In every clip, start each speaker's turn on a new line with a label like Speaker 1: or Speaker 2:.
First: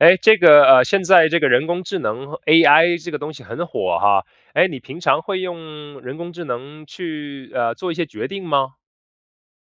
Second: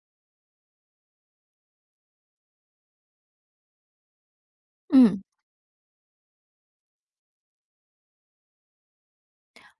Speaker 1: 诶，这个呃，现在这个人工智能 AI 这个东西很火哈。诶，你平
Speaker 2: 嗯。
Speaker 1: 常会用人工智能去，呃，做一些决定吗？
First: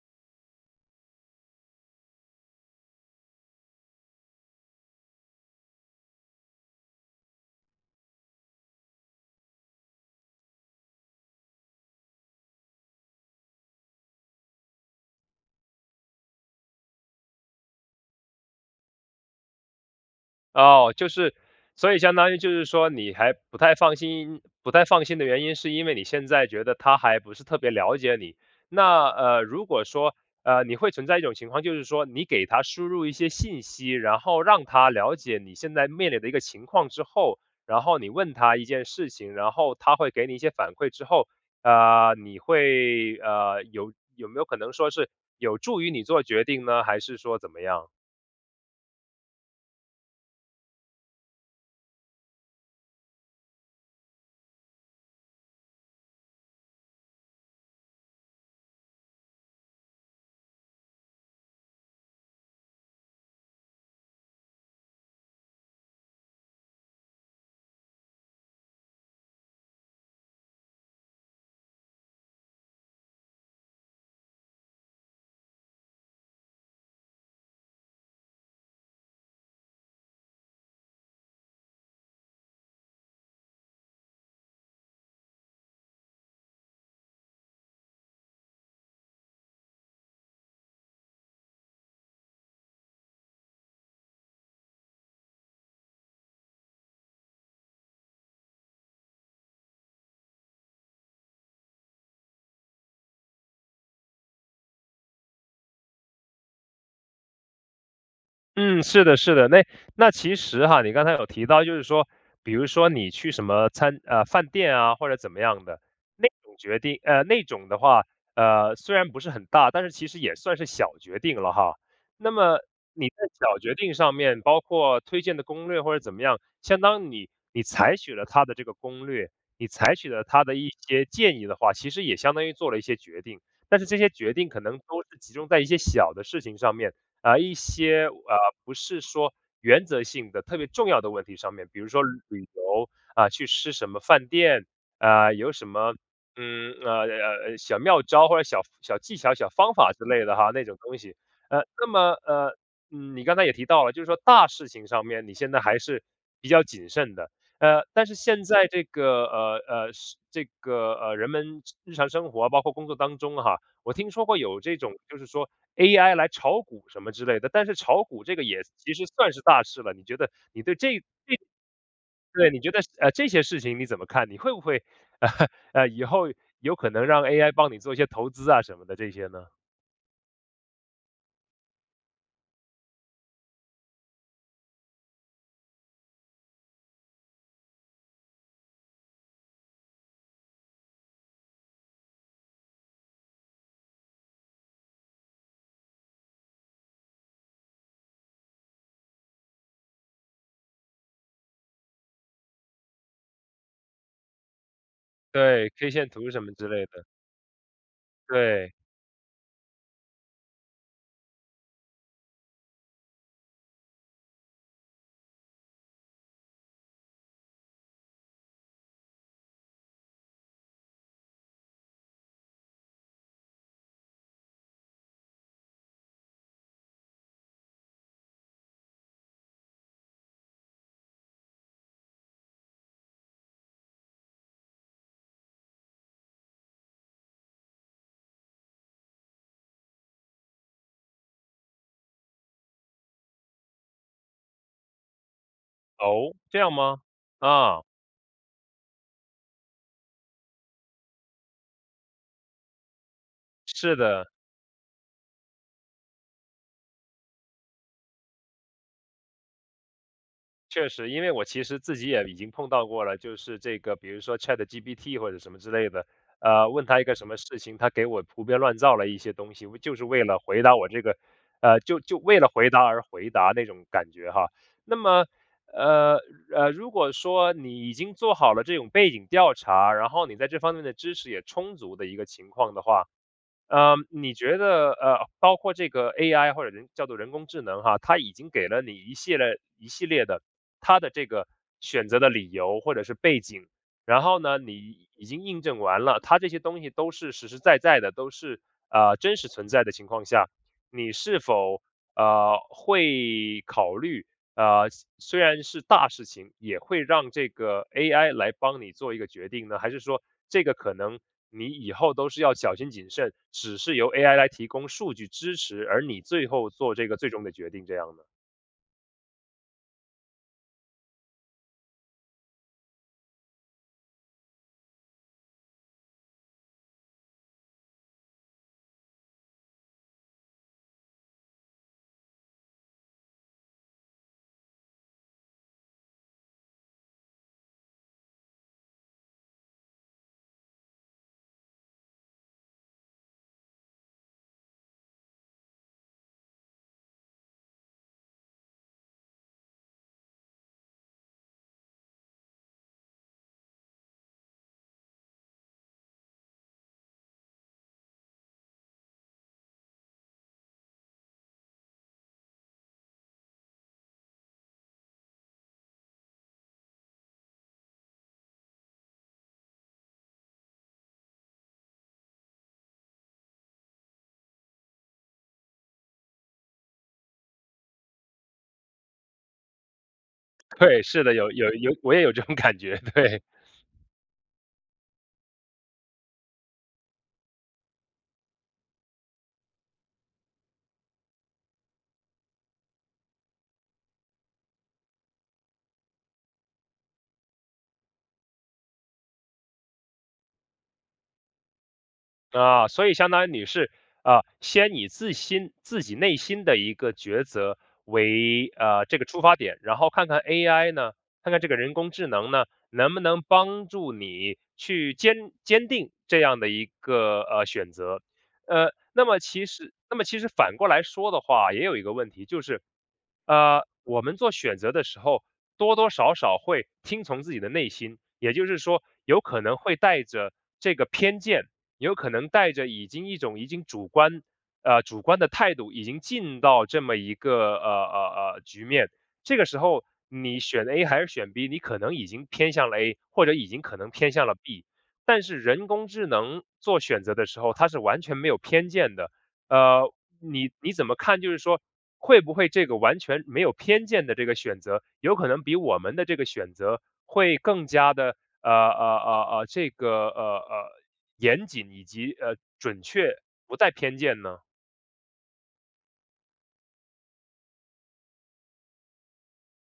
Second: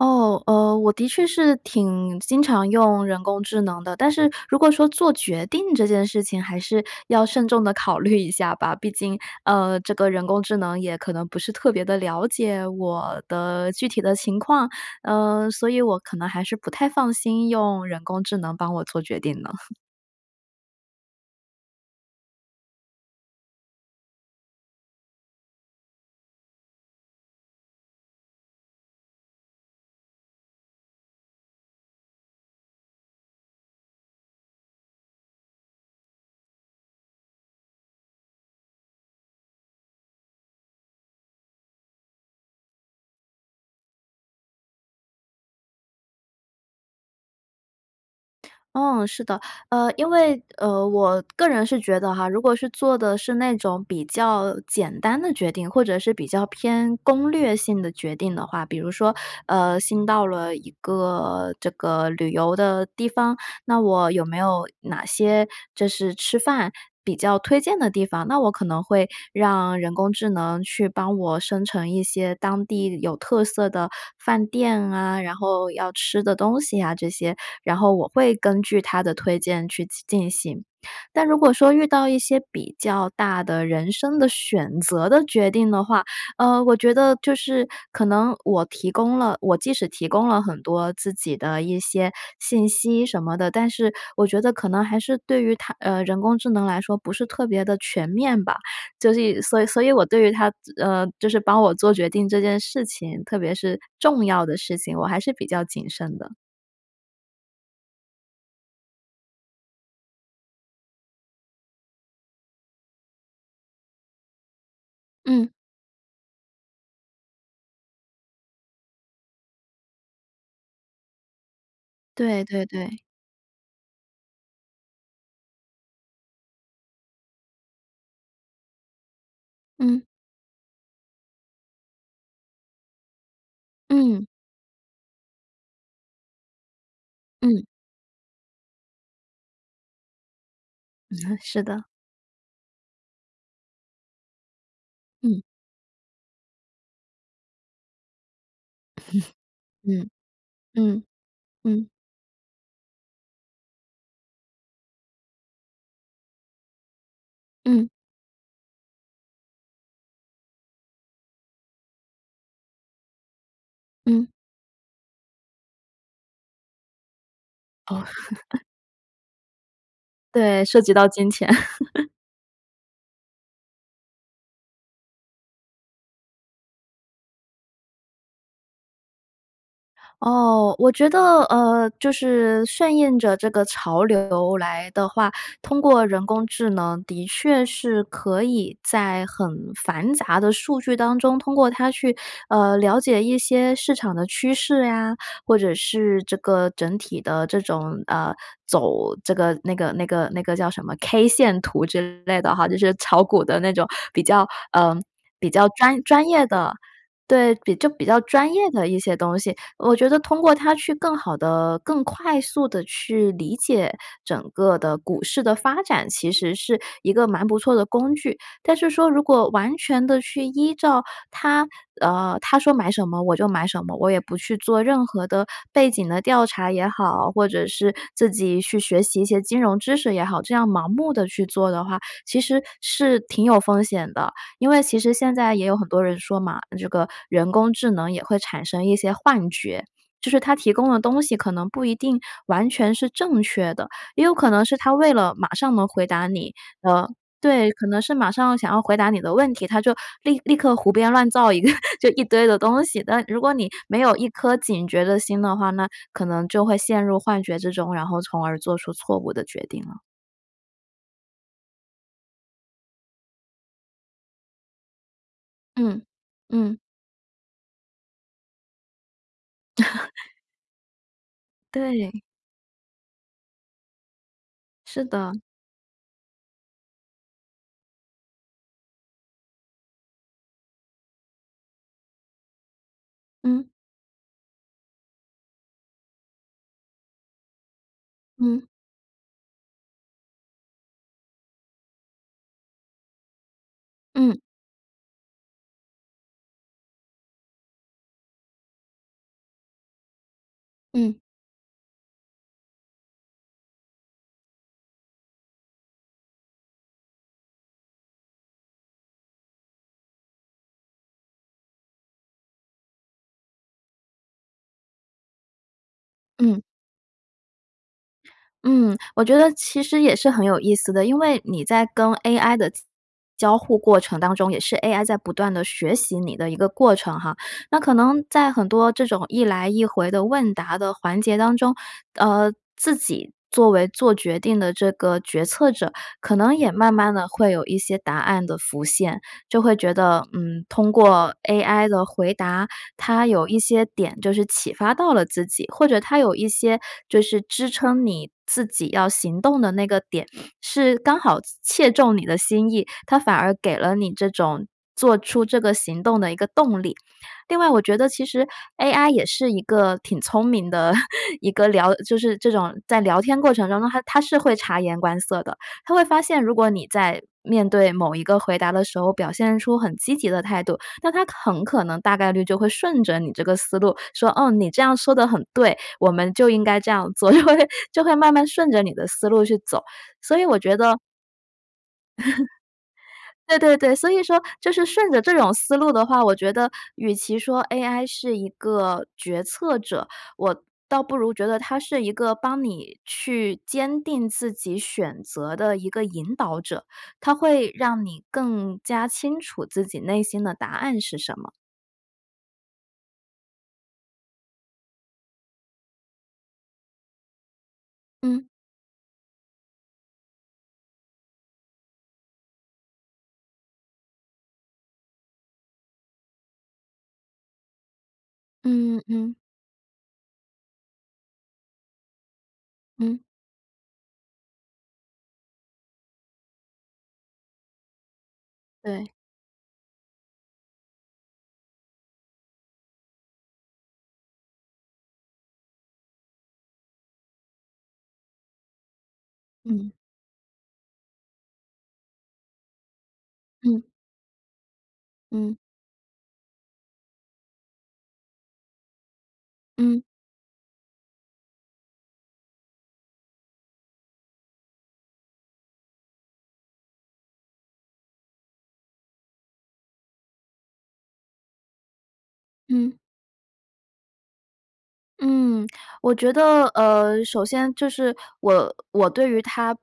Speaker 2: 哦，呃，我的确是挺经常用人工智能的。但是如果说做决定这件事情还是要慎重地考虑一下吧。毕竟，呃，这个人工智能也可能不是特别地了解，我的具体的情况。呃，所以我可能还是不太放心用人工智能帮我做决定呢。
Speaker 1: 哦，就是所以相当于就是说你还不太放心，不太放心的原因是因为你现在觉得它还不是特别了解你。那，呃，如果说呃，你会存在一种情况，就是说你给它输入一些信息，然后让它了解你现在面临的一个情况之后，然后你问它一件事情，然后它会给你一些反馈之后，呃，你会呃，有有没有可能说是有助于你做决定呢？还是说怎么样？
Speaker 2: 嗯，是的。呃，因为，呃，我个人是觉得哈，如果是做的是那种比较简单的决定，或者是比较偏攻略性的决定的话，比如说，呃，新到了一个这个旅游的地方，那我有没有哪些就是吃饭比较推荐的地方？那我可能会让人工智能去帮我生成一些当地有特色的饭店啊，然后要吃的东西啊这些，然后我会根据它的推荐去进行。但如果说遇到一些比较大的人生的选择的决定的话，呃，我觉得就是可能我提供了我即使提供了很多自己的一些信息什么的，但是我觉得可能还是对于它呃，人工智能来说不是特别地全面吧。就是所以所以我对于它呃，就是帮我做决定这件事情，特别是重要的事情，我还是比较谨慎的。
Speaker 1: 嗯，是的是的。那那其实哈，你刚才有提到就是说，比如说你去什么餐呃，饭店啊，或者怎么
Speaker 2: 嗯。
Speaker 1: 样的。那种决定呃，那种的话，呃，虽然不是很大，但是其实也算是小决定了哈。那
Speaker 2: 对
Speaker 1: 么
Speaker 2: 对对。
Speaker 1: 你在小决定上面，包括推荐的攻略或者怎么样，相当你你采取了他的这个攻略，你采
Speaker 2: 嗯。
Speaker 1: 取了他的一些建议的话，其实也相当于做了一些决定。但是这些
Speaker 2: 嗯。
Speaker 1: 决定可能都是集中在一些小的事情上面，呃，一
Speaker 2: 嗯。
Speaker 1: 些，呃，不是说原则性的特别重要的问
Speaker 2: 嗯
Speaker 1: 题上
Speaker 2: 是
Speaker 1: 面，比
Speaker 2: 的。
Speaker 1: 如说旅游，啊，去吃什么饭店，啊，
Speaker 2: 嗯。
Speaker 1: 有什么，嗯，呃，呃，小妙招或者小小技巧、小 方法之
Speaker 2: 嗯，
Speaker 1: 类的哈，那种东
Speaker 2: 嗯，
Speaker 1: 西。呃，那
Speaker 2: 嗯。
Speaker 1: 么，呃，你刚才也提到了，就是说大事情上面你现在还是比较谨慎的。呃，
Speaker 2: 嗯。
Speaker 1: 但是现在这个，呃，呃，是这个，呃，人们日日常生活，包括工作当中哈，我听说
Speaker 2: 嗯。
Speaker 1: 过有这种就是说 AI 来炒股什么之类的，但是炒
Speaker 2: 哦。
Speaker 1: 股这个也 其实算是大事了，你觉得你
Speaker 2: 对，
Speaker 1: 对
Speaker 2: 涉及
Speaker 1: 这这
Speaker 2: 到金钱。
Speaker 1: 对，你觉得，呃，这些事情你怎么看，你会不会 呃，以后有可能让 AI 帮你做一些投资啊什么的这些呢？
Speaker 2: 哦，我觉得呃，就是顺应着这个潮流来的话，通过人工智能的确是可以在很繁杂的数据当中，通过它去呃，了解一些市场的趋势呀，或者是这个整体的这种呃，走这个那个那个那个叫什么 K 线图之类的哈，就是炒股的那种比较呃，比较
Speaker 1: 对，K
Speaker 2: 专
Speaker 1: 线
Speaker 2: 专
Speaker 1: 图什
Speaker 2: 业
Speaker 1: 么之
Speaker 2: 的。
Speaker 1: 类的。
Speaker 2: 对，就比较专业
Speaker 1: 对。
Speaker 2: 的一些东西。我觉得通过它去更好地、更快速地去理解整个的股市的发展，其实是一个蛮不错的工具。但是说如果完全地去依照它呃，它说买什么我就买什么，我也不去做任何的背景的调查也好，或者是自己去学习一些金融知识也好，这样盲目地去做的话，其实是挺有风险的。因为其实现在也有很多人说嘛，这个人工智能也会产生一些幻觉，就是它提供的东西可能不一定完全是正确的，也有可能是它为了马上能回答
Speaker 1: 哦，
Speaker 2: 你，
Speaker 1: 这样吗？
Speaker 2: 呃对，
Speaker 1: 啊。
Speaker 2: 可能是马上想要回答你的问题，它就立立刻胡编乱造一个就一堆的东西，但如果你
Speaker 1: 是
Speaker 2: 没有
Speaker 1: 的。
Speaker 2: 一颗警觉的心的话，那可能就会陷入幻觉之中，然后从而做出错误的决定了。
Speaker 1: 确实，因为我其实自己也已经碰到过了，就是这个比如说 ChatGPT 或者什么之类
Speaker 2: 嗯，
Speaker 1: 的，呃，
Speaker 2: 嗯。
Speaker 1: 问它一个什么事情，它给我胡编乱造了一些东西，就是为 了回答我这个呃，就就
Speaker 2: 对。
Speaker 1: 为了回答而回答那种感觉哈。那
Speaker 2: 是
Speaker 1: 么，
Speaker 2: 的。
Speaker 1: 呃，呃，如果说你已经做好了这种背景调查，然后你在这方面的知识也充足的一个情况的话。
Speaker 2: 嗯。
Speaker 1: 呃，你觉得，呃，包括这个 AI 或者人叫做“人工智能”啊，它已经
Speaker 2: 嗯。
Speaker 1: 给了你一系列一系列的，它的这个选择的理由或者是背景。然
Speaker 2: 嗯。
Speaker 1: 后呢，你已经印证完了，它这些东西都是实实在在的，都是，啊，真实存在的情况下。你
Speaker 2: 嗯。
Speaker 1: 是否，呃，会考虑，呃，虽虽然是大事情，也会让这个 AI 来帮你做一个决定呢？还是说这个可能你以后都是要小心谨慎，只是由 AI 来提供数据支持，而你最
Speaker 2: 嗯。
Speaker 1: 后做这个最终的决定这样呢？
Speaker 2: 嗯，我觉得其实也是很有意思的。因为你在跟 AI 的交交互过程当中，也是 AI 在不断地学习你的一个过程哈。那可能在很多这种一来一回的问答的环节当中，呃，自己作为做决定的这个决策者，可能也慢慢地会有一些答案的浮现，就会觉得，嗯，通过 AI 的回答，它有一些点就是启发到了自己，或者它有一些就是支撑你自己要行动的那个点，是刚好切中你的心意，它反而给了你这种，做出这个行动的一个动力。另外我觉得其实 AI 也是一个挺聪明的 一个聊就是这种在聊天过程当中，它它是会察言观色的，它会发现，如果你在面对某一个回答的时候，表现出很积极的态度，那它很可能大概率就会顺着你这个思路说：“哦，你这样说得很对，我们就应该这样做。”就会就会慢慢顺着你的思路去走，所以我觉得
Speaker 1: 对，是的。有有有我也有这种感觉，对。
Speaker 2: 对，对，对，所以说就是顺着这种思路的话，我觉得与其说 AI 是一个决策者，我倒不如觉得它是一个帮你去坚定自己选择的一个引导者。它会让你更加清楚自己内心的答案是什么。
Speaker 1: 啊，所以相当于你是，呃，先以自心自己内心的一个抉择
Speaker 2: 嗯。
Speaker 1: 为，呃，这个出发点，然后看看 AI 呢，看看这个人工智能呢，能不能帮助你去坚坚定这样的一个，呃，选择。呃，
Speaker 2: 嗯嗯
Speaker 1: 那
Speaker 2: 嗯。
Speaker 1: 么其实那么其实反过来说的话，也有一个问题就是，
Speaker 2: 嗯。
Speaker 1: 呃，我们做选择的时候，多多少少会听从自己的内心，也就是说，
Speaker 2: 对。
Speaker 1: 有可能会带着这个偏见，有可能带着已经一种已经主观，呃，主观的态度，已经进到这么一个呃呃呃，局面。这个时
Speaker 2: 嗯。
Speaker 1: 候你选 A 还是选 B，你可能已经偏向了 A，或者已
Speaker 2: 嗯。
Speaker 1: 经可能偏向了 B。但
Speaker 2: 嗯。
Speaker 1: 是人工智能做选择的时候，它是完全没有偏见的。
Speaker 2: 嗯。
Speaker 1: 呃，你你怎么看，就是说会不会这个完全没有偏见的这个选择，有可能比我们的这个选择会更加地呃呃呃呃，这个呃呃，严谨以及，呃，
Speaker 2: 嗯。
Speaker 1: 准确不带偏见呢？
Speaker 2: 嗯，我觉得，呃，首先就是，我我对于它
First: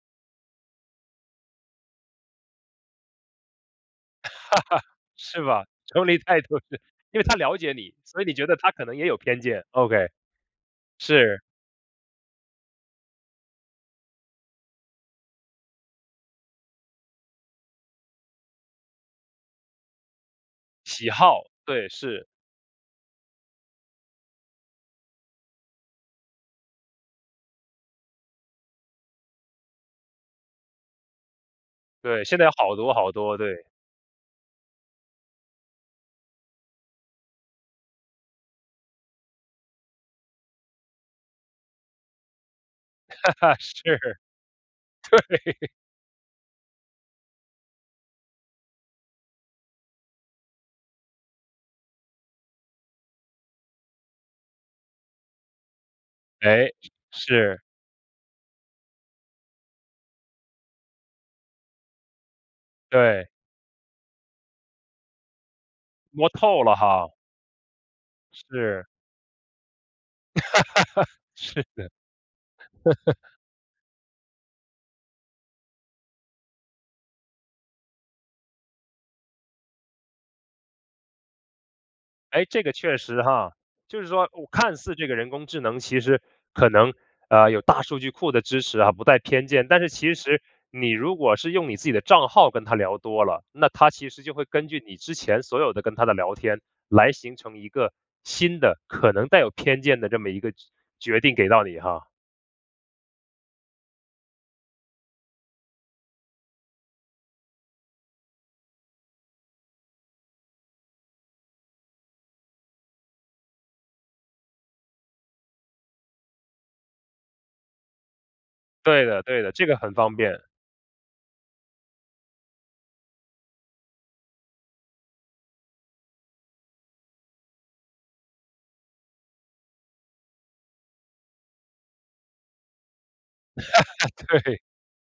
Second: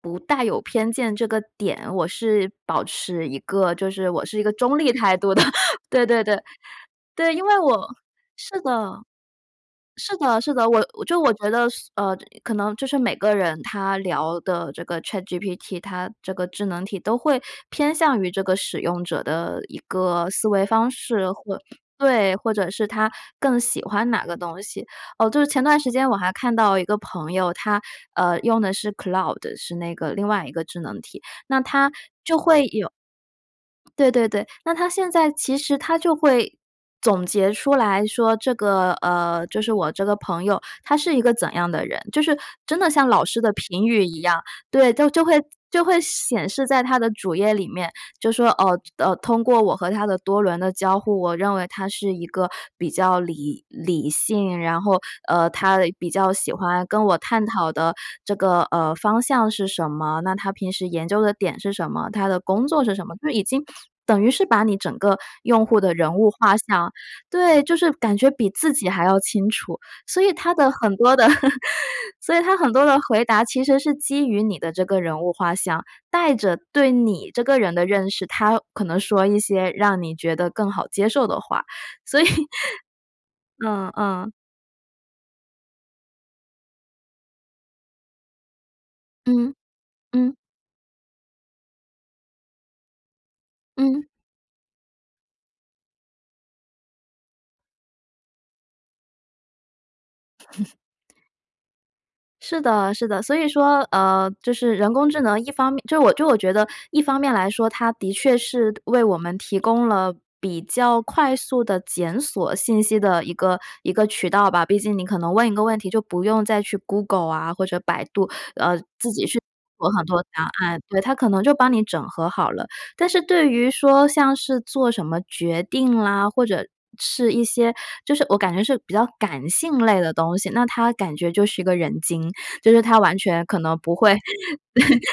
Speaker 2: 不带有偏见这个点，我是保持一个，就是我是 一个中立态度
Speaker 1: 是
Speaker 2: 的，
Speaker 1: 吧，
Speaker 2: 对
Speaker 1: 中立
Speaker 2: 对对。
Speaker 1: 态度的。因为
Speaker 2: 对，
Speaker 1: 它
Speaker 2: 因
Speaker 1: 了
Speaker 2: 为
Speaker 1: 解
Speaker 2: 我
Speaker 1: 你，所以你觉得
Speaker 2: 是
Speaker 1: 它可能
Speaker 2: 的。
Speaker 1: 也有偏见，OK，
Speaker 2: 是的，是的，我就我
Speaker 1: 是。
Speaker 2: 觉得是，呃，可能就是每个人他聊的这个 ChatGPT，它这个智能体都会偏向于这个使用者的一个思维方
Speaker 1: 喜
Speaker 2: 式。
Speaker 1: 好，
Speaker 2: 或
Speaker 1: 对，是。
Speaker 2: 对，或者是它更喜欢哪个东西，哦，就是前段时间我还看到一个朋友，他，呃，用的是 Claude，是那个另外一个智能体，那它就
Speaker 1: 对，
Speaker 2: 会
Speaker 1: 现在好多好多，对。
Speaker 2: 有对对对，那它现在其实它就会总结出来说，这个，呃，就是我这个朋友，他是一个怎样的人，就是真的像老师的
Speaker 1: 是。
Speaker 2: 评语一
Speaker 1: 对。
Speaker 2: 样。对，就会就会显示在它的主页里面，就说：“哦，就哦，通过我和他的多轮的交互，我认为他是一个比较理理性，然后，呃，他比较喜
Speaker 1: 哎，
Speaker 2: 欢跟我探
Speaker 1: 是。
Speaker 2: 讨的这个，呃，方向是什么？那他平时研究的点是什么？他的工作是什么？”
Speaker 1: 对。
Speaker 2: 就已经等于是把你整个用户的人
Speaker 1: 摸
Speaker 2: 物画
Speaker 1: 透了
Speaker 2: 像
Speaker 1: 哈。
Speaker 2: 对，就是感觉比自
Speaker 1: 是。
Speaker 2: 己还要清楚。所以它的很多 的
Speaker 1: 是的。
Speaker 2: 所以它很多的 回答其实是基于你的这个人物画像，带着对你这个人的认识，它可能说一些让你觉得更好接受的话，所以，
Speaker 1: 哎，这个确实哈。
Speaker 2: 嗯
Speaker 1: 就是说
Speaker 2: 嗯。
Speaker 1: 看似这个人工智能其实可能，呃，有大数据库的支持啊，不带偏
Speaker 2: 嗯，
Speaker 1: 见，但是其
Speaker 2: 嗯。
Speaker 1: 实你如果是用你自己的账号跟它聊多了，那它
Speaker 2: 嗯。
Speaker 1: 其实就会根据你之前所有的跟它的聊天来形成一个新的可能带有偏见的这么一个决决 定给到你哈。
Speaker 2: 是的，是的。所以说，呃，就是人工智能，一方面就我就我觉得一方面来说，它的确是为我们提供了比较快速地检索信息的一个一个渠道吧。毕竟你可能问一个问题就不用再去 Google 啊，或者百度，呃，自己
Speaker 1: 对的，对的。这个
Speaker 2: 去做
Speaker 1: 很
Speaker 2: 很
Speaker 1: 方
Speaker 2: 多
Speaker 1: 便。
Speaker 2: 答案，对，它可能就帮你整合好了。但是对于说像是做什么决定啦，或者是一些就是我感觉是比较感性类的东西，那它感觉就是一个人精，就是它完全可能不会，对，
Speaker 1: 对。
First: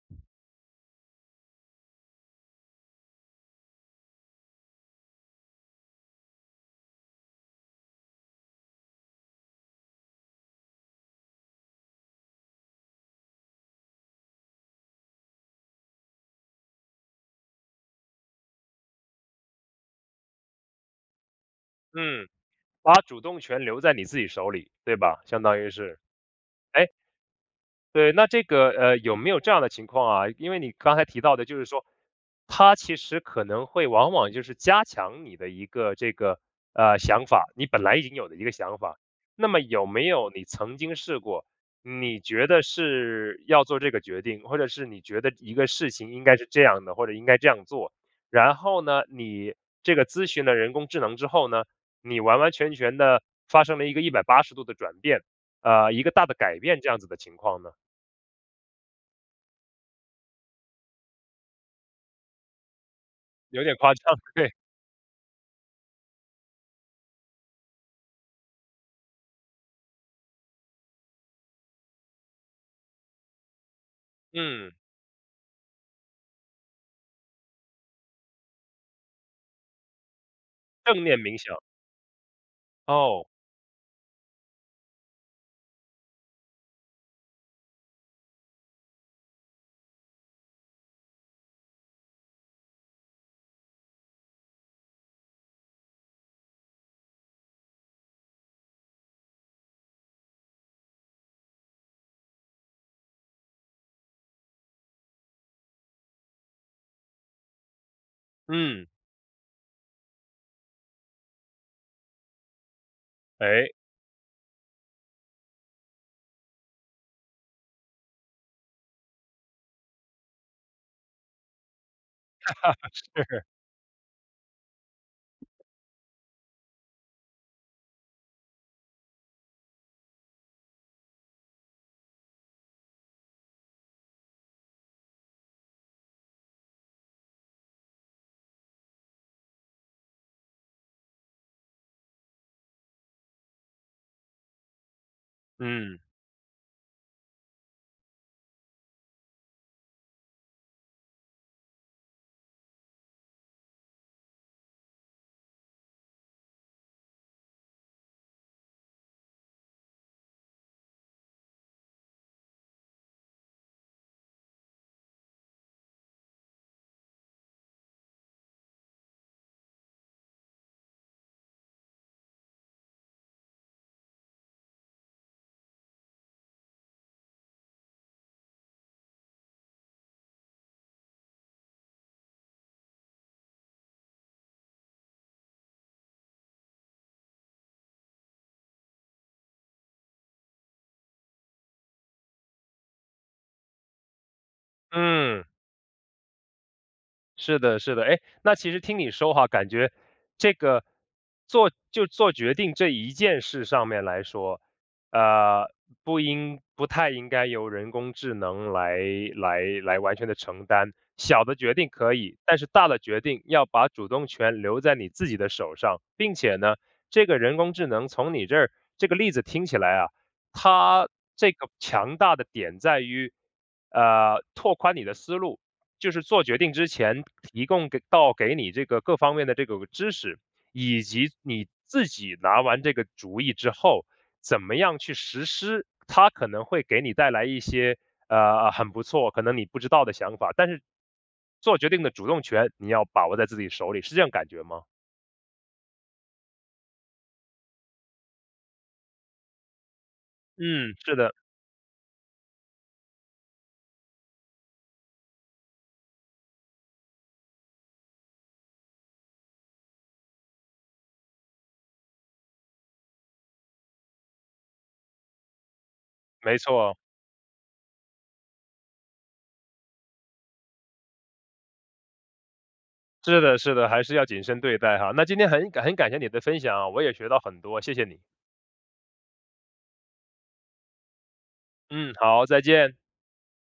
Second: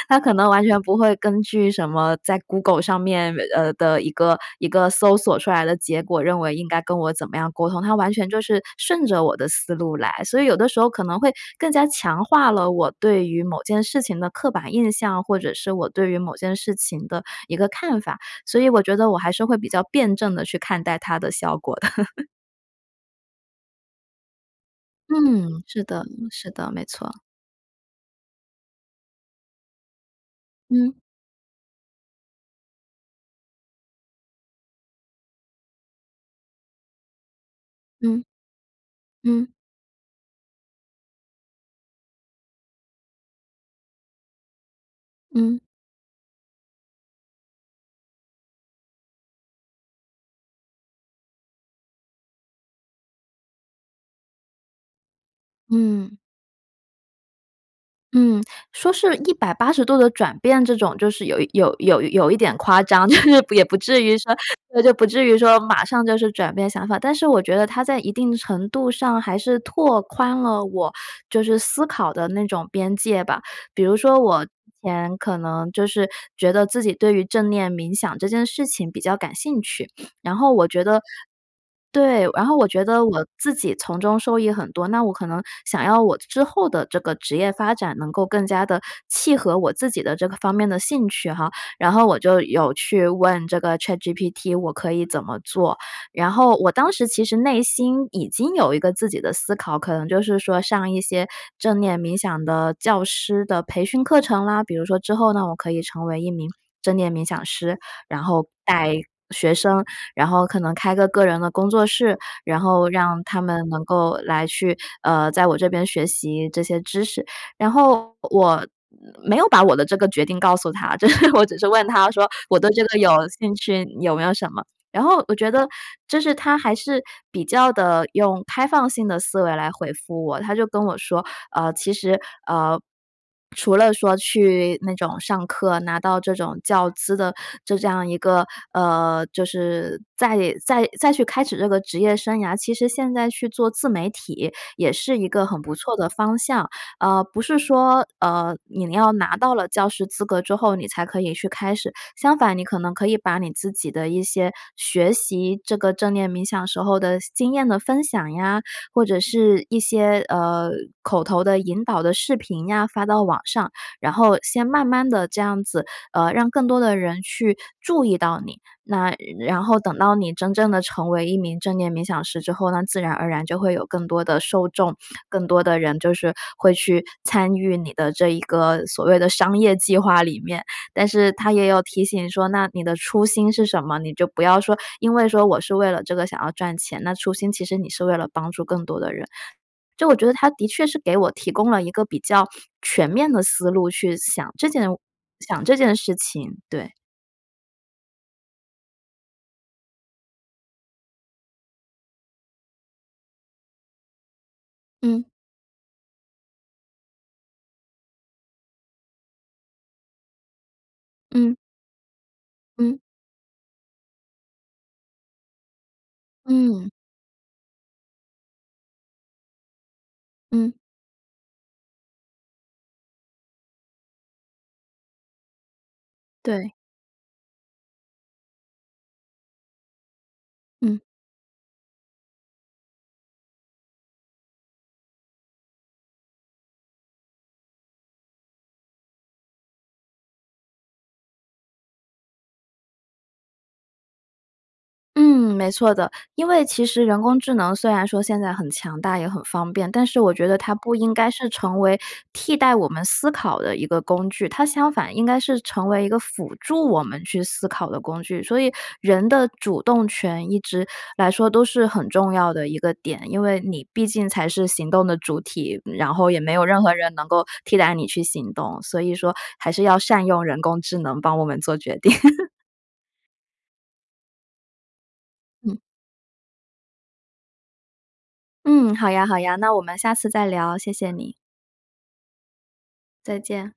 Speaker 2: 它可能完全不会根据什么在 Google 上面呃，的一个一个搜索出来的结果，认为应该跟我怎么样沟通，它完全就是顺着我的思路来。所以有的时候可能会更加强化了我对于某件事情的刻板印象，或者是我对于某件事情的一个看法，所以我觉得我还是会比较辩证地去看待它的效果的。
Speaker 1: 嗯，把主动权留在你自己手里，对吧，相当
Speaker 2: 嗯，
Speaker 1: 于
Speaker 2: 是
Speaker 1: 是。
Speaker 2: 的，是的，没
Speaker 1: 诶
Speaker 2: 错。
Speaker 1: 对，那这个，呃，有没有这样的情况啊，因为你
Speaker 2: 嗯。
Speaker 1: 刚才提到的就是说，它其实可能会往往就是加强你的一个这个，呃，想法，你本来已经
Speaker 2: 嗯。
Speaker 1: 有的一个想法。
Speaker 2: 嗯。
Speaker 1: 那么有没有你曾经试过，你觉得是要做这个决定，或者是你觉得一
Speaker 2: 嗯。
Speaker 1: 个事情应该是这样的，或者应该这样做。然后呢，你这个咨询了人工智能之后呢，你完完全全地发生了一个180度的转变，呃，一个
Speaker 2: 嗯。
Speaker 1: 大的改变这样子的情况呢？
Speaker 2: 嗯，说是180度的转变这种就是有有有有一点夸张，就是也
Speaker 1: 有点
Speaker 2: 不
Speaker 1: 夸
Speaker 2: 至于
Speaker 1: 张，
Speaker 2: 说
Speaker 1: 对。
Speaker 2: 对，就不至于说马上就是转变想法。但是我觉得它在一定程度上还是拓宽了我就是思考的那种边界吧。比如说，我之
Speaker 1: 嗯。
Speaker 2: 前可能就是觉得自己对于正念冥想这件事情比较感兴趣，然后我觉得
Speaker 1: 正念冥想。
Speaker 2: 对，然后我觉得
Speaker 1: 哦。
Speaker 2: 我自己从中受益很多。那我可能想要我之后的这个职业发展能够更加地契合我自己的这个方面的兴趣哈，然后我就有去问这个 ChatGPT 我可以怎么做？然后我当时其实内心已经有一个自己的思考，可能就是说上一些正念冥想的教师的培训课程啦。比如说之后呢我可以成为1名正念冥想师，然后
Speaker 1: 嗯。
Speaker 2: 带学生，然后可能开个个人的工作室，然后让他们
Speaker 1: 诶。
Speaker 2: 能够来去，呃，在我这边学习这些知识。然后我没有把我的这个决定告诉它，就是我只是问它说我对这个有
Speaker 1: 是
Speaker 2: 兴趣，有没有什么然后我觉得就是它还是比较地，用开放性的思维来回复我，它就跟我说，呃，其实，呃，除了说去那种上课，拿到这种教资的，就这样一个呃，就是再再再去开始这个职业生涯，其实现在去做自媒体也是一个很不错
Speaker 1: 嗯。
Speaker 2: 的方向。呃，不是说，呃，你要拿到了教师资格之后，你才可以去开始，相反你可能可以把你自己的一些学习这个正念冥想时候的经验的分享呀，或者是一些，呃，口头的引导的视频呀，发到网上，然后先慢慢地这样子，呃，让更多的人去注意到你。那然后等到你真正地成为一名正念冥想师之后，那自然而然就会有更多的受众、更多的人就是会去参与你的这一个所谓的商业计划里面。但是它也有提醒说：“那你的初心是什么？”你就不要说因为说我是为了这个想要赚钱，那初心其实你是为了帮助更多的人。就我觉得它的确是给我提供了一个比较全面的思路去想这件
Speaker 1: 嗯。
Speaker 2: 想这件事情。对。
Speaker 1: 是的，是的。诶，那其实听你说哈，感觉这个做就做决定这一件事上面来说，
Speaker 2: 嗯。
Speaker 1: 呃，不应不太应该由人工智能来来来完全地承担，小
Speaker 2: 嗯。
Speaker 1: 的决定可以，但是大的
Speaker 2: 嗯。
Speaker 1: 决定要把主动权留在你自己的手上。并且呢，
Speaker 2: 嗯。
Speaker 1: 这个人工智能从你这儿，这个例子听起来啊，
Speaker 2: 嗯。
Speaker 1: 它这个强大的点在于，呃，拓宽你的思路，就是做决
Speaker 2: 对。
Speaker 1: 定之前提供给到给你这个各方面的这个知识，
Speaker 2: 嗯。
Speaker 1: 以及你自己拿完这个主意之后，怎么样去实施，他可能会给你带来一些，呃，很不错，可能你不知道的想法。但是，做决定的主动权，你要把握在自己手里，是这种感觉吗？
Speaker 2: 嗯，没错的。因为其实人工智能虽然说现在很强大，也很方便。但是我觉得它不
Speaker 1: 嗯，
Speaker 2: 应
Speaker 1: 是
Speaker 2: 该
Speaker 1: 的。
Speaker 2: 是成为替代我们思考的一个工具，它相反应该是成为一个辅助我们去思考的工具。所以，人的主动权一直来说都是很重要的一个点，因为你毕竟才是行动的主体，然后也没
Speaker 1: 没
Speaker 2: 有任何
Speaker 1: 错。
Speaker 2: 人能够替代你去行动。所以说还是要善用人工智能帮我们做决定。
Speaker 1: 是的是的，还是要谨慎对待哈。那今天很
Speaker 2: 嗯。
Speaker 1: 很感谢你的分享啊，我也学到很多，谢谢你。
Speaker 2: 嗯，好呀好呀，那我们下次再聊，谢谢你。
Speaker 1: 嗯，好，再见。
Speaker 2: 再见。